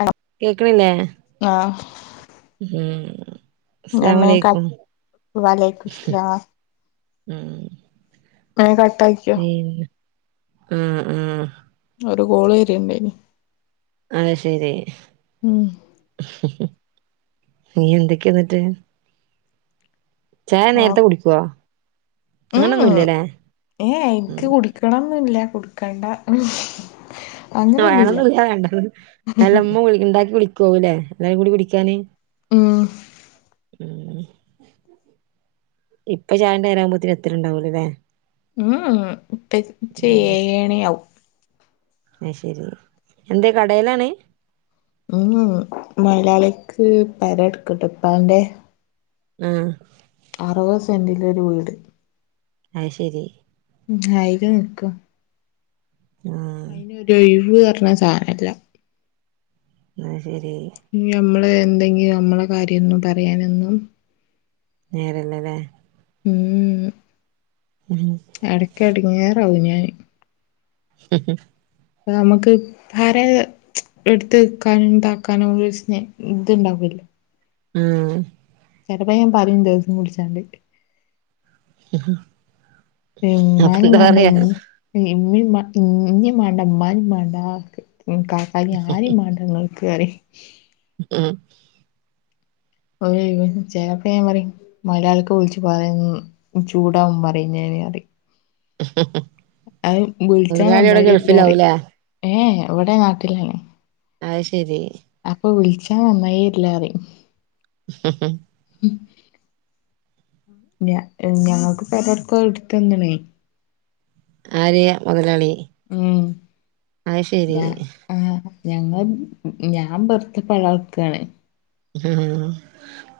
ആഹ് കേക്കണില്ലെ ആഹ് ഉം ഞാൻ വേം കട്ട് അസ്സലാമലൈയ്ക്കും വലൈക്കും സ്ലാം ഉം ആഹ് കട്ടായി ആഹ് ആഹ് ഒര് കോള് വെര്ണ്ടേനി അത് ശരി ഉം നീ എന്തെക്കെ എന്നിട്ട് ചായ ആ നേരത്തെ കുടിക്കുവോ അങ്ങനൊന്നുല്ലല്ലേ ഏഹ് ഇൻക്ക് കുടിക്കണംന്നുല്ല കുടിക്കണ്ട അങ്ങനൊന്നുല്ല വേണന്നുല്ല വേണ്ട അല്ലമ്മ ഇണ്ടാക്കി വിളിക്കാവുലെ എല്ലാരും കൂടി വിളിക്കാന് ഉം ഉം ഇപ്പ ചായന്റെ രാകുമ്പോത്തിന് എത്തല്ണ്ടാവുലല്ലെ ഉം ഇപ്പച്ചി ഏഴണിയാവും അഹ് ശരി എന്തെ കടെലാണ് ഉം മൊയ്‌ലാളിക്ക് പെരട്ക്ക്‌ണ്ട് ഇപ്പാന്റെ ആഹ് അറുവത് സെന്റിലൊരു വീട് അയ് ശരി ഉം അയ്ല് നിക്കും ആഹ് രോയിവ് പർഞ്ഞ സാനല്ല ന്നാ ശരി ഞ് നമ്മള് എന്തെങ്കിലും നമ്മളെ കാര്യംന്നും പറയാനൊന്നും നേരെല്ലല്ലേ മ് മ് എടക്ക് എടങ്ങേറാവും ഞാന് പ്പ നമുക്ക് ആരെ ട്ത്ത് വെക്കാനും താക്കാനൊരു സ്നേ ഇത്ണ്ടാവൂല്ല ആഹ് ചെലപ്പ ഞാൻ പറിം ദേഷ്യം പുട്ച്ചാണ്ട് അപ്പൊ ഇമ്മാനിം എന്താ മാണ്ട പറയാ ഇനീം ഇമ്മീം മാ ഇന്നിം മാണ്ടാ ഇമ്മാനിം മാണ്ടാ കാക്കാനിം ആരിം മാണ്ട ഇങ്ങള് കേറി ഉം ഒര് ചെലപ്പ ഞാൻ പറേം മോയ്ലാളിക്ക് വിളിച്ച് പറേം ചൂടാവും പറിം ഞാനീറയും അഹ് മുതലാളി വിളിച്ചാൻ അവിടെ [unintelligible] ഗൾഫിലാവൂലേ ഏഹ് ഇവിടെ നാട്ടിലാണ് അയ് ശരി അപ്പൊ വിള്ച്ചാ നന്നായില്ലറിം ഹ് ഹ് ഞ ഞങ്ങക്ക് പെരട്ക്കട്ത്തന്ന്ണേ ആര് മോതലാളി ഉം ഞാ ആഹ് ഞങ്ങ ഞാൻ പെറ്ത പളിആൾക്കാണ് ആഹ്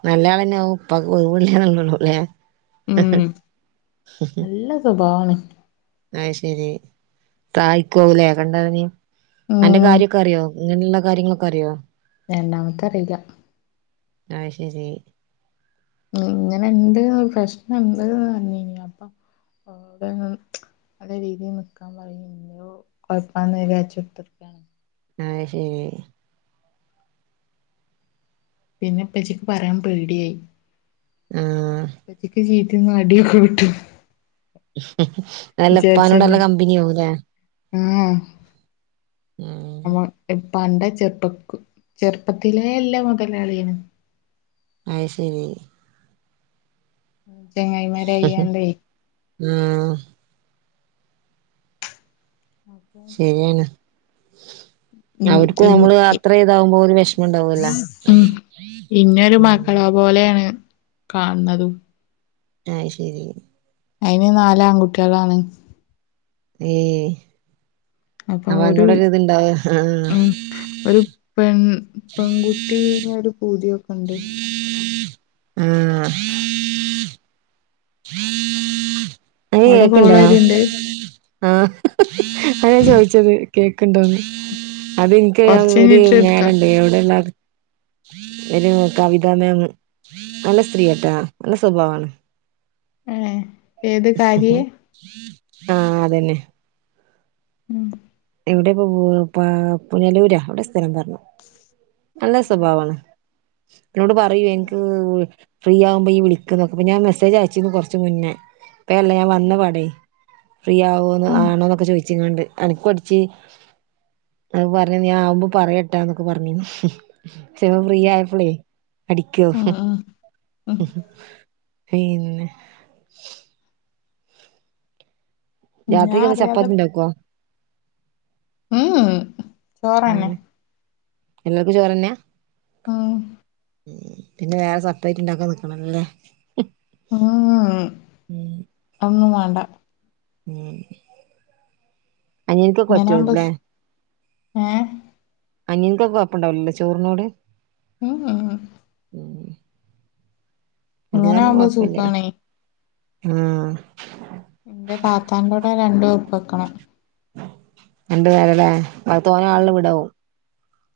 നല്ലയാളന്നെ ഉപ്പാക് [unintelligible] ല്ലേ ഉം നല്ല സ്വഭാവാണ് അഹ് ശെരി തായിക്കാവുലെ കണ്ടറ്ഞ് അന്റെ ഉം കാര്യൊക്കെ അറിയോ അങ്ങനെള്ള കാര്യങ്ങളൊക്കെ അറിയോ രണ്ടാമത്തെ അറീല ആയ് ശരി ഉം ഇങ്ങനെണ്ട് പ്രശ്നണ്ട് ന്ന് പർഞ്ഞീനി അപ്പം അപ്പോ അവിടെ നല്ല രീതീൽ നിക്കാൻ പറീന്ന് [unintelligible] കൊയ്ക്കാന്ന് വിചാര്ച്ച് കുത്തർക്കാണ്. ആയ് ശരി പിന്നെ പ്പച്ച് പറയാൻ പേട്യയി ആഹ് പ്പച്ചിക്ക് ജീ [unintelligible] അടിയൊക്കെക്കിട്ടും ഉം അല്ലപ്പാനോട് നല്ല വിചാരിച്ചന്നെ കമ്പനി ആവും ലേ ആഹ് ഉം നമ്മ ഇപ്പാന്റെ ചെറുപ്പക്ക ചെറുപ്പത്തിലേള്ള മുതലാളിയാണ് അയ് ശെരി ചങ്ങായിമാരായാണ്ടേ ആഹ് [inaudible] ശരി ആണ് ഉം അവര്ക്കും ഇൻ അമ്മള് ഇ അത്ര ഇതാവുമ്പോ ഒരു വെഷ്മണ്ടാവല്ലൊ ഇന്നോല് മക്കളെ പോലെണ് കാണ്ണതും ആയ് ശരി അയിന് നാല് ആൺകുട്ട്യേളാണ് ഏഹ്‌ അപ്പൊ ഒരു അപ്പന്നോടൊരുത്ണ്ടാവ ആഹ്‌ ഉം ഒരു പെൺ പെൺകുട്ടീന്നൊരു പൂതിയൊക്കെണ്ട് ആഹ് ങ്ങക്ക് അവിടെ കേക്ക്‌ണ്ടോ കോള് വര്ണ്ട് ആഹ്‌ അതാ ഞാൻ ചോയിച്ചത് കേക്ക്‌ണ്ടോന്ന് അതിൻക്ക് ഞാൻ കൊറച്ച് ഒരു കഴിഞ്ഞിട്ട് എടുക്കാ മേലണ്ട് അവടെള്ള ഒരു കവിതാ മേമ് നല്ല സ്ത്രീയാട്ടോ നല്ല സ്വഭാവാണ് ഏഹ് ഏത് കാര്യേ ആഹ്‌ അതന്നെ ഉം എവിടെപ്പോ [unintelligible] പുനലൂരാ എവിടോ സ്ഥലം പറഞ്ഞു നല്ല സ്വഭാവാണ് എന്നോട് പറയോ എനിക്ക് ഫ്രീ ആകുമ്പോ ഈ വിളിക്ക്‌ന്ന് അപ്പോ ഞാൻ മെസേജ് അയച്ചിന്ന് കൊറച്ച് മുന്നേ ഇപ്പ അല്ല ഞാൻ വന്ന പാടേ ഫ്രീ ആവോന്ന് ഉം ആണോന്നൊക്കെ ചോയിച്ച് ക്കാണ്ട് അനക്കും അട് ച്ച് പർഞ്ഞ് ഞാൻ ആവുമ്പോ പറയട്ടാന്നൊക്കെ പർഞ്ഞ് ചെൽപ്പോ ഫ്രീ ആയപ്പളേ അടിക്കോ ഉം ഉം പിന്നെ ഉം ഞാൻ രാത്രിക്ക് എന്ത അറിയാതെ ചപ്പാത്തി ണ്ടാക്കോ ഉം ഉം ചോറെന്നെ എല്ലർക്കും ചോറെന്നെയാ ആഹ്‌ ഉം പിന്നെ വേറെ സപറേറ്റ് ഇണ്ടാക്കാ ന്ക്കണല്ലേ ഉം ഉം അഹ ഒന്നും വേണ്ട. ഉം അനിയൻക്കൊക്കെ ങ്ങനാവുമ്പോ പറ്റുവാരിക്കുല്ലേ സ് ഏഹ്‌. അനിയൻക്കോക്ക കൊഴപ്പണ്ടാവൂല ല്ലോ ചോറിനോട്? ഊം ഉം ഉം അത് ഇങ്ങനെ കാര്ണം ആവുമ്പോ കൊഴ്പ്പല്ല്യാ സുഖാണേ ആഹ് എന്റെ താത്താന്റോടെ രണ്ട് വെപ്പാക്ക്‌ണത് രണ്ടു പേരടെ അഹ് തോനെ ആള്ളെ വിടാവോ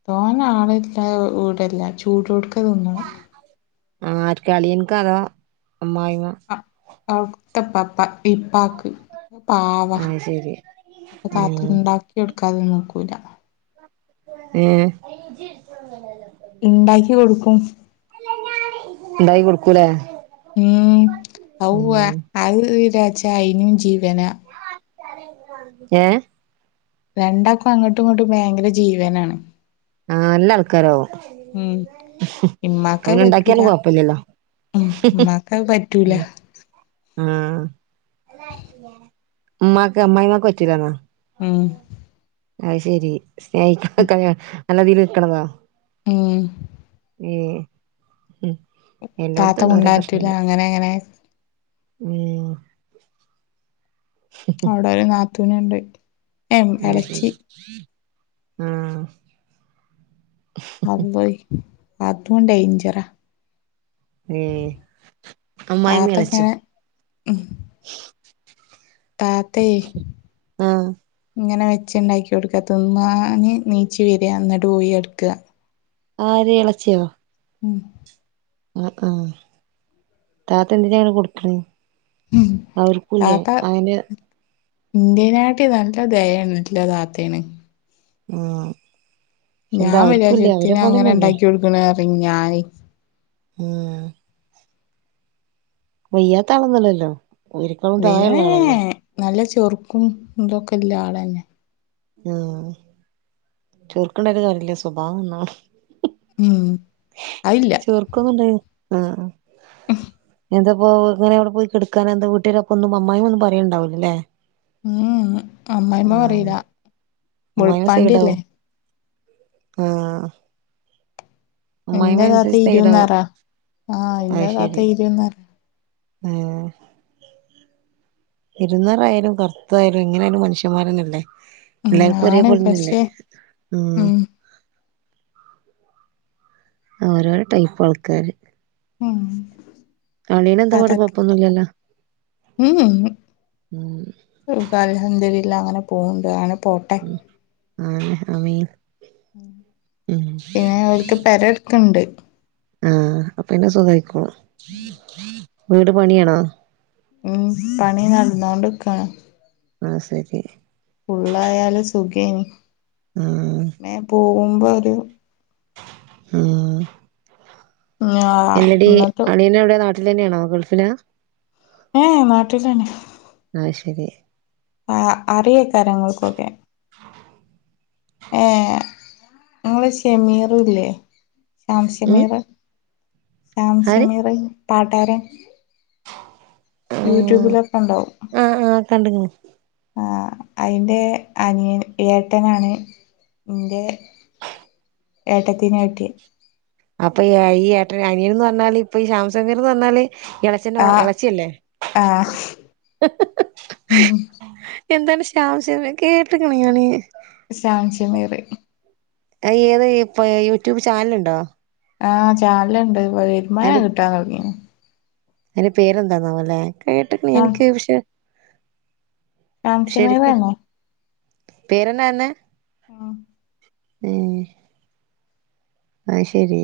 തോനെ ആളെ ട്ട്വോ വീടല്ല ചൂടോട്ക്കെ തിന്നണം ആര്ക്കാ അളിയൻക്കാ അതോ അമ്മായിമ്മ അഹ അവിട് ത്തെ ഇപ്പ ഇപ്പാ പ്പീ പാക്ക് പാവ അത് ശരി താത്ത ഉം ഇണ്ടാക്കി എടുക്കാതെന്നും നിക്കൂല ഏഹ് ഇണ്ടാക്കി കൊടുക്കും. ണ്ടാക്കി കൊട്ക്കുലേ ഉം അവ് അവ് വിരാച്ച അയിനും ജീവനാ ഏഹ് രണ്ടാക്കും അങ്ങട്ടും ഇങ്ങട്ടും ഭെയെങ്കെര ജീവനാണ് ആഹ് ല്ല ആൾക്കാരാവും ഉം അപ്പ ഇമ്മാക്കത് പിന്നെ ണ്ടാക്ക്യാലും പറ്റൂല കൊഴ്പ്പല്ല്യല്ലോ ഉം മ്മാക്കത് പറ്റൂലാ ആഹ് മ്മാക് അമ്മായ്മ്മാക്ക് പറ്റൂലാന്നാേ ഉം അത് ശെരി സ്നേഹിക്ക്ണ [unintelligible] നല്ലതീല് ന്ക്ക്ണതോ ഊം ഏഹ് ഉം താത്ത എല്ലോട്ത്തുണ്ട് ഓരോ മുണ്ടാൻ പറ്റൂല പ്രശ്നങ്ങള് അങ്ങനെ അങ്ങനെ ഊം അവ്ടൊര് നാത്തൂന്ണ്ട് അയ്ശെരി ആഹ് അള്ളോയ് അതും ഡെയ്ജെറാ ഏഹ് അമ്മായ്മ്മിം താത്ത എളെച്ച്യും ഇങ്ങനെ താത്തേ ആഹ് ഇങ്ങെനെ വെ വെച്ച്ണ്ടാക്കി കൊട്ക്ക ത്ന്നാന് നീച്ച് വെരാ ന്നെട്ട് പോയെട്ക്കാ ആര് എളെച്ച്യോ ഉം അഹ് ആഹ് താത്ത എന്തിനാ ങ്ങെനെ കൊട്ക്ക്‌ണെ ഉം താത്ത ന്റേനാട്ടിം നല്ല ദെയേണ് ന്റെ താത്തേണ് ആഹ് പക്ഷെ എന്താ ഞാം വിചാര്ച്ചും അവർക്കൂല്ലേ അവരെ എത്തിനാ അങ്ങെനെ പോലെന്നല്ലേ ണ്ടാക്ക്യൊട്ക്ക്‌ണേറിം ഞാന് ഉം വെയ്യാത്ത ആളൊന്നും അല്ലല്ലോ ഒലെക്കാളും തായെള്ളാളല്ലേ ഏഹ് നല്ല ചാെർക്കും ഇതൊക്കെല്ലാളെന്നെ ആഹ് ചൊർക്ക്ണ്ടായ്ട്ട് കാര്യല്ല സ്വഭാവം നന്നാവണം ഉം അയില്ലാ ചൊർക്കൊന്നുംണ്ടായ് ആഹ് ആഹ് മ്മ്ഹ് എന്തപ്പോ ങ്ങെനെ അവിടെ പോയി കെട്ക്കാനെന്താ വീട്ടാര് അപ്പൊന്നും അമ്മായിമൊന്നും പറ്യേല്ണ്ടാവുലലേ ഉം ഉം അമ്മായിമ്മ പരീലാ വെൾപ്പാണ്ട്യല്ലേ ആഹ് അമ്മായ്മ്മിം എന്റെ താത്ത അയ്നൻസര്ച്ച് സെയ്ഡാവും ഇരുന്നാറാ ആഹ് ഇന്റെ അയ് താത്ത ശെരി ഇരുന്നാറ് ഏ... ഇരുന്നാറായാലും, കറുത്തായാലും, എങ്ങനായാലും, മനുഷ്യന്മാരന്നല്ലേ. ഉം എല്ലാർക്കും ഒരേ ആണ് പോലന്നല്ലേ? പക്ഷെ ഉം.. ഓരോരോ ടൈപ്പ് ആൾക്കാര്. ഉം... അളിയന് ന്താ പാട് കൊയപ്പൊന്നുല്ലല്ലോ? മ് ഹ് അൽഹംദുലില്ലാഹ്, അങ്ങനെ പോണ്ട് അങ്ങനെ പോട്ടെ. ആഹ് അമീൻ. പിന്നെ ഓര്ക്ക് പേരേട്ക്കുണ്ട്! ആഹ് അ പിന്നെ സുഖായിക്കോളും, വീട് പണിയാണോ? ഉം.. പണി നടന്നോണ്ട്ക്കാണ്. ആഹ് ശരി. ഫുള്ള ആയാലും സുഖേന്. ആഹ്.. [unintelligible] പോകുമ്പോ വരൂ- ഉം... ഞാ ഇല്ലടി ഇന്നട്ട് അളിയൻ എവിടെ നാട്ടില് തന്നെയാണോ? ഗൾഫിലാ? ഏഹ് നാട്ടിൽ തന്നെ. ആഹാ ശരി. ആഹാ അറിയെ കാരം, അവർക്കൊക്കെ. [inaudible] ഏഹ് നിങ്ങള് ഷെമീറു ല്ലേ? ആഹാ ഉം ഷെമിറ്, ആഹാ ആര് ഷെമിറ്, പാട്ടാരൻ. യൂട്യൂബിലൊക്കെ ഉണ്ടാവും. ആഹാ ആഹ കണ്ട്ക്ക്ണ്. ആഹാ അയിന്റെ അനിയന്- ഏട്ടനാണ് ഇന്റെ- ഏട്ടത്തിനെയായിട്ട്. അപ്പോ [unintelligible] ഈ ഏട്ട അനിയനെന്ന് പറഞ്ഞാല് ഇപ്പോ, ഈ ഷെമീർ എന്ന് പറഞ്ഞാല് ഇ- ഇജ്ജോ ആ എളച്ചി അല്ലേ? ആ എന്താണ് ഷമീർ കേട്ട്ക്ക്ണ് ഞാന്. [unintelligible] അയ് ഏതാ ഇപ്പ യൂട്യൂബ് ചാനലുണ്ടോ? ആഹ് ചാനലുണ്ട് വരുമാനം കിട്ടാൻ തൊടങ്ങീനു. അയിന്റെ പേരെന്താന്നാവോല്ലേ? കേട്ട്ക്ക്ണ് ശാം എനിക്ക് പക്ഷെ. ശാംശമീർ ശരിക്ക് തന്നെ പേരെന്താണ്. ആഹ്.. [inaudible] അയ് ശരി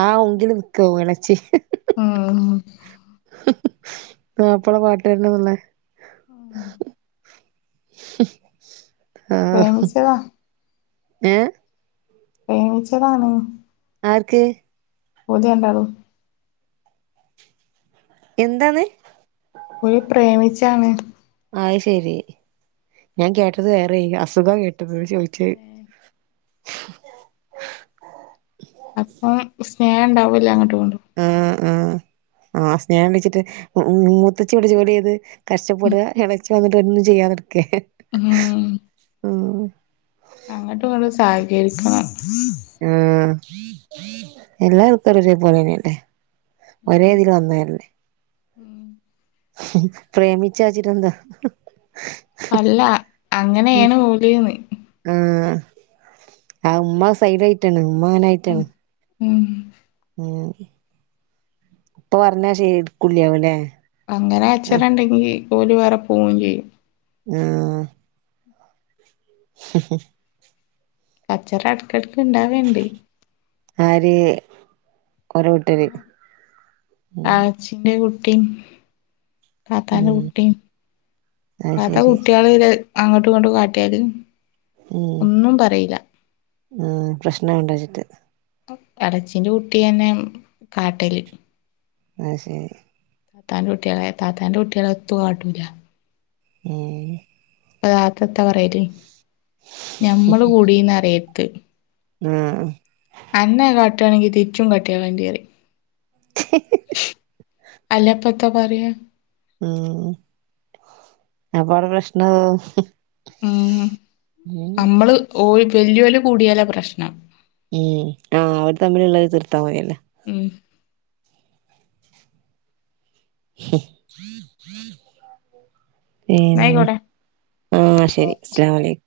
ആഹാ ഒങ്കില് നിക്ക വിളച്ചി. ഉം... മാപ്പള പാട്ട് [unintelligible] ആഹ്... ഉം.. ആഹ പ്രേമിച്ചതാ ഏഹ്.. പ്രേമിച്ചതാണ്. ആർക്ക്? പൂതിരണ്ടാളും. എന്താന്ന്? ഇവര് പ്രേമിച്ചാണ്. അയ്ശെരി, ഞാൻ കേട്ടത് വേറെനു അസുഖം കേട്ടു- ചോദിച്ചേ അപ്പോ സ്നേഹണ്ടാവൂല്ല അങ്ങട്ടും ഇങ്ങട്ടും ആഹ് ആഹ് ആ സ്നേഹം ഇണ്ടച്ചിട്ട് ഉ മൂത്തച്ചി ഇവടെ ജോലി ചെയ്തു കഷ്ടപ്പെട ഇളച്ചി വന്നിട്ട് ഒുന്നും ചെയ്യാതെടുക്കെ ഉം അങ്ങട്ടും ഇങ്ങട്ടും സഹകരിക്കണം [inaudible] ആഹ് എല്ലാർക്കൊര് ഒരേ പോലെന്നെയല്ലേ ഒരേ ഇതില് വന്നെയല്ലേ ഉം... പ്രേമിച്ചാചിട്ടെന്താ? അല്ലാ അങ്ങനെയാണ് ഓല് ന്ന് ആഹ് ആ ഇമ്മ സൈഡയിട്ടാണ് ഇമ്മ ഉം അങ്ങനായിട്ടാണ് ഉം ഏഹ് ഇപ്പൊ പറഞ്ഞ [unintelligible] അങ്ങനെച്ചനണ്ടെങ്കി ഓല് വേറെ പോവും ചെയ്യും ആഹ് ഹ് ഹ് കച്ചറ എടെക്കെടെക്ക് ഇണ്ടാവേണ്ട് ആര് ഒര വീട്ടിൽ ഉം ച്ചിന്റെ കുട്ടിം താത്താന്റെ ഉം കുട്ടിയും അത് താത്ത ശരി കുട്ടികളില് അങ്ങോട്ടും ഇങ്ങോട്ട് കാട്ടിയ ഉം ഉം പ്രശ്ന ആണ്ടചിട്ട് എളച്ചീന്റെ കുട്ടിയന്നെ കാട്ടല് അഹ് ശരി താത്താന്റെ കുട്ട്യാളെ താത്താന്റുട്ട്യാളെ എത്തു കാട്ടൂല ഉം പ താത്ത എത്താ പറയല് ഞമ്മള് കൂടീന്ന് അറിയത്ത് ആഹ് അന്നേ കാട്ടുവാണെങ്കിൽ തിരിച്ചു കട്ടിയാലണ്ടി പറിം ച്ചി അല്ലപ്പത്തപറയാ ഉം അപ്പവടെ പ്രശ്നാവ് ഉം അമ്മള് ഓയ് വല്ല്യോല് കൂടിയാലാ പ്രശ്നം ഉം ആഹ് അവര് തമ്മിലുള്ളതെ തിർത്താ മതിയല്ലേ ഉം പീന്നെ ന്നായിക്കോട്ടെ ന്നാ ശരി അസ്സലാമലയ്ക്കും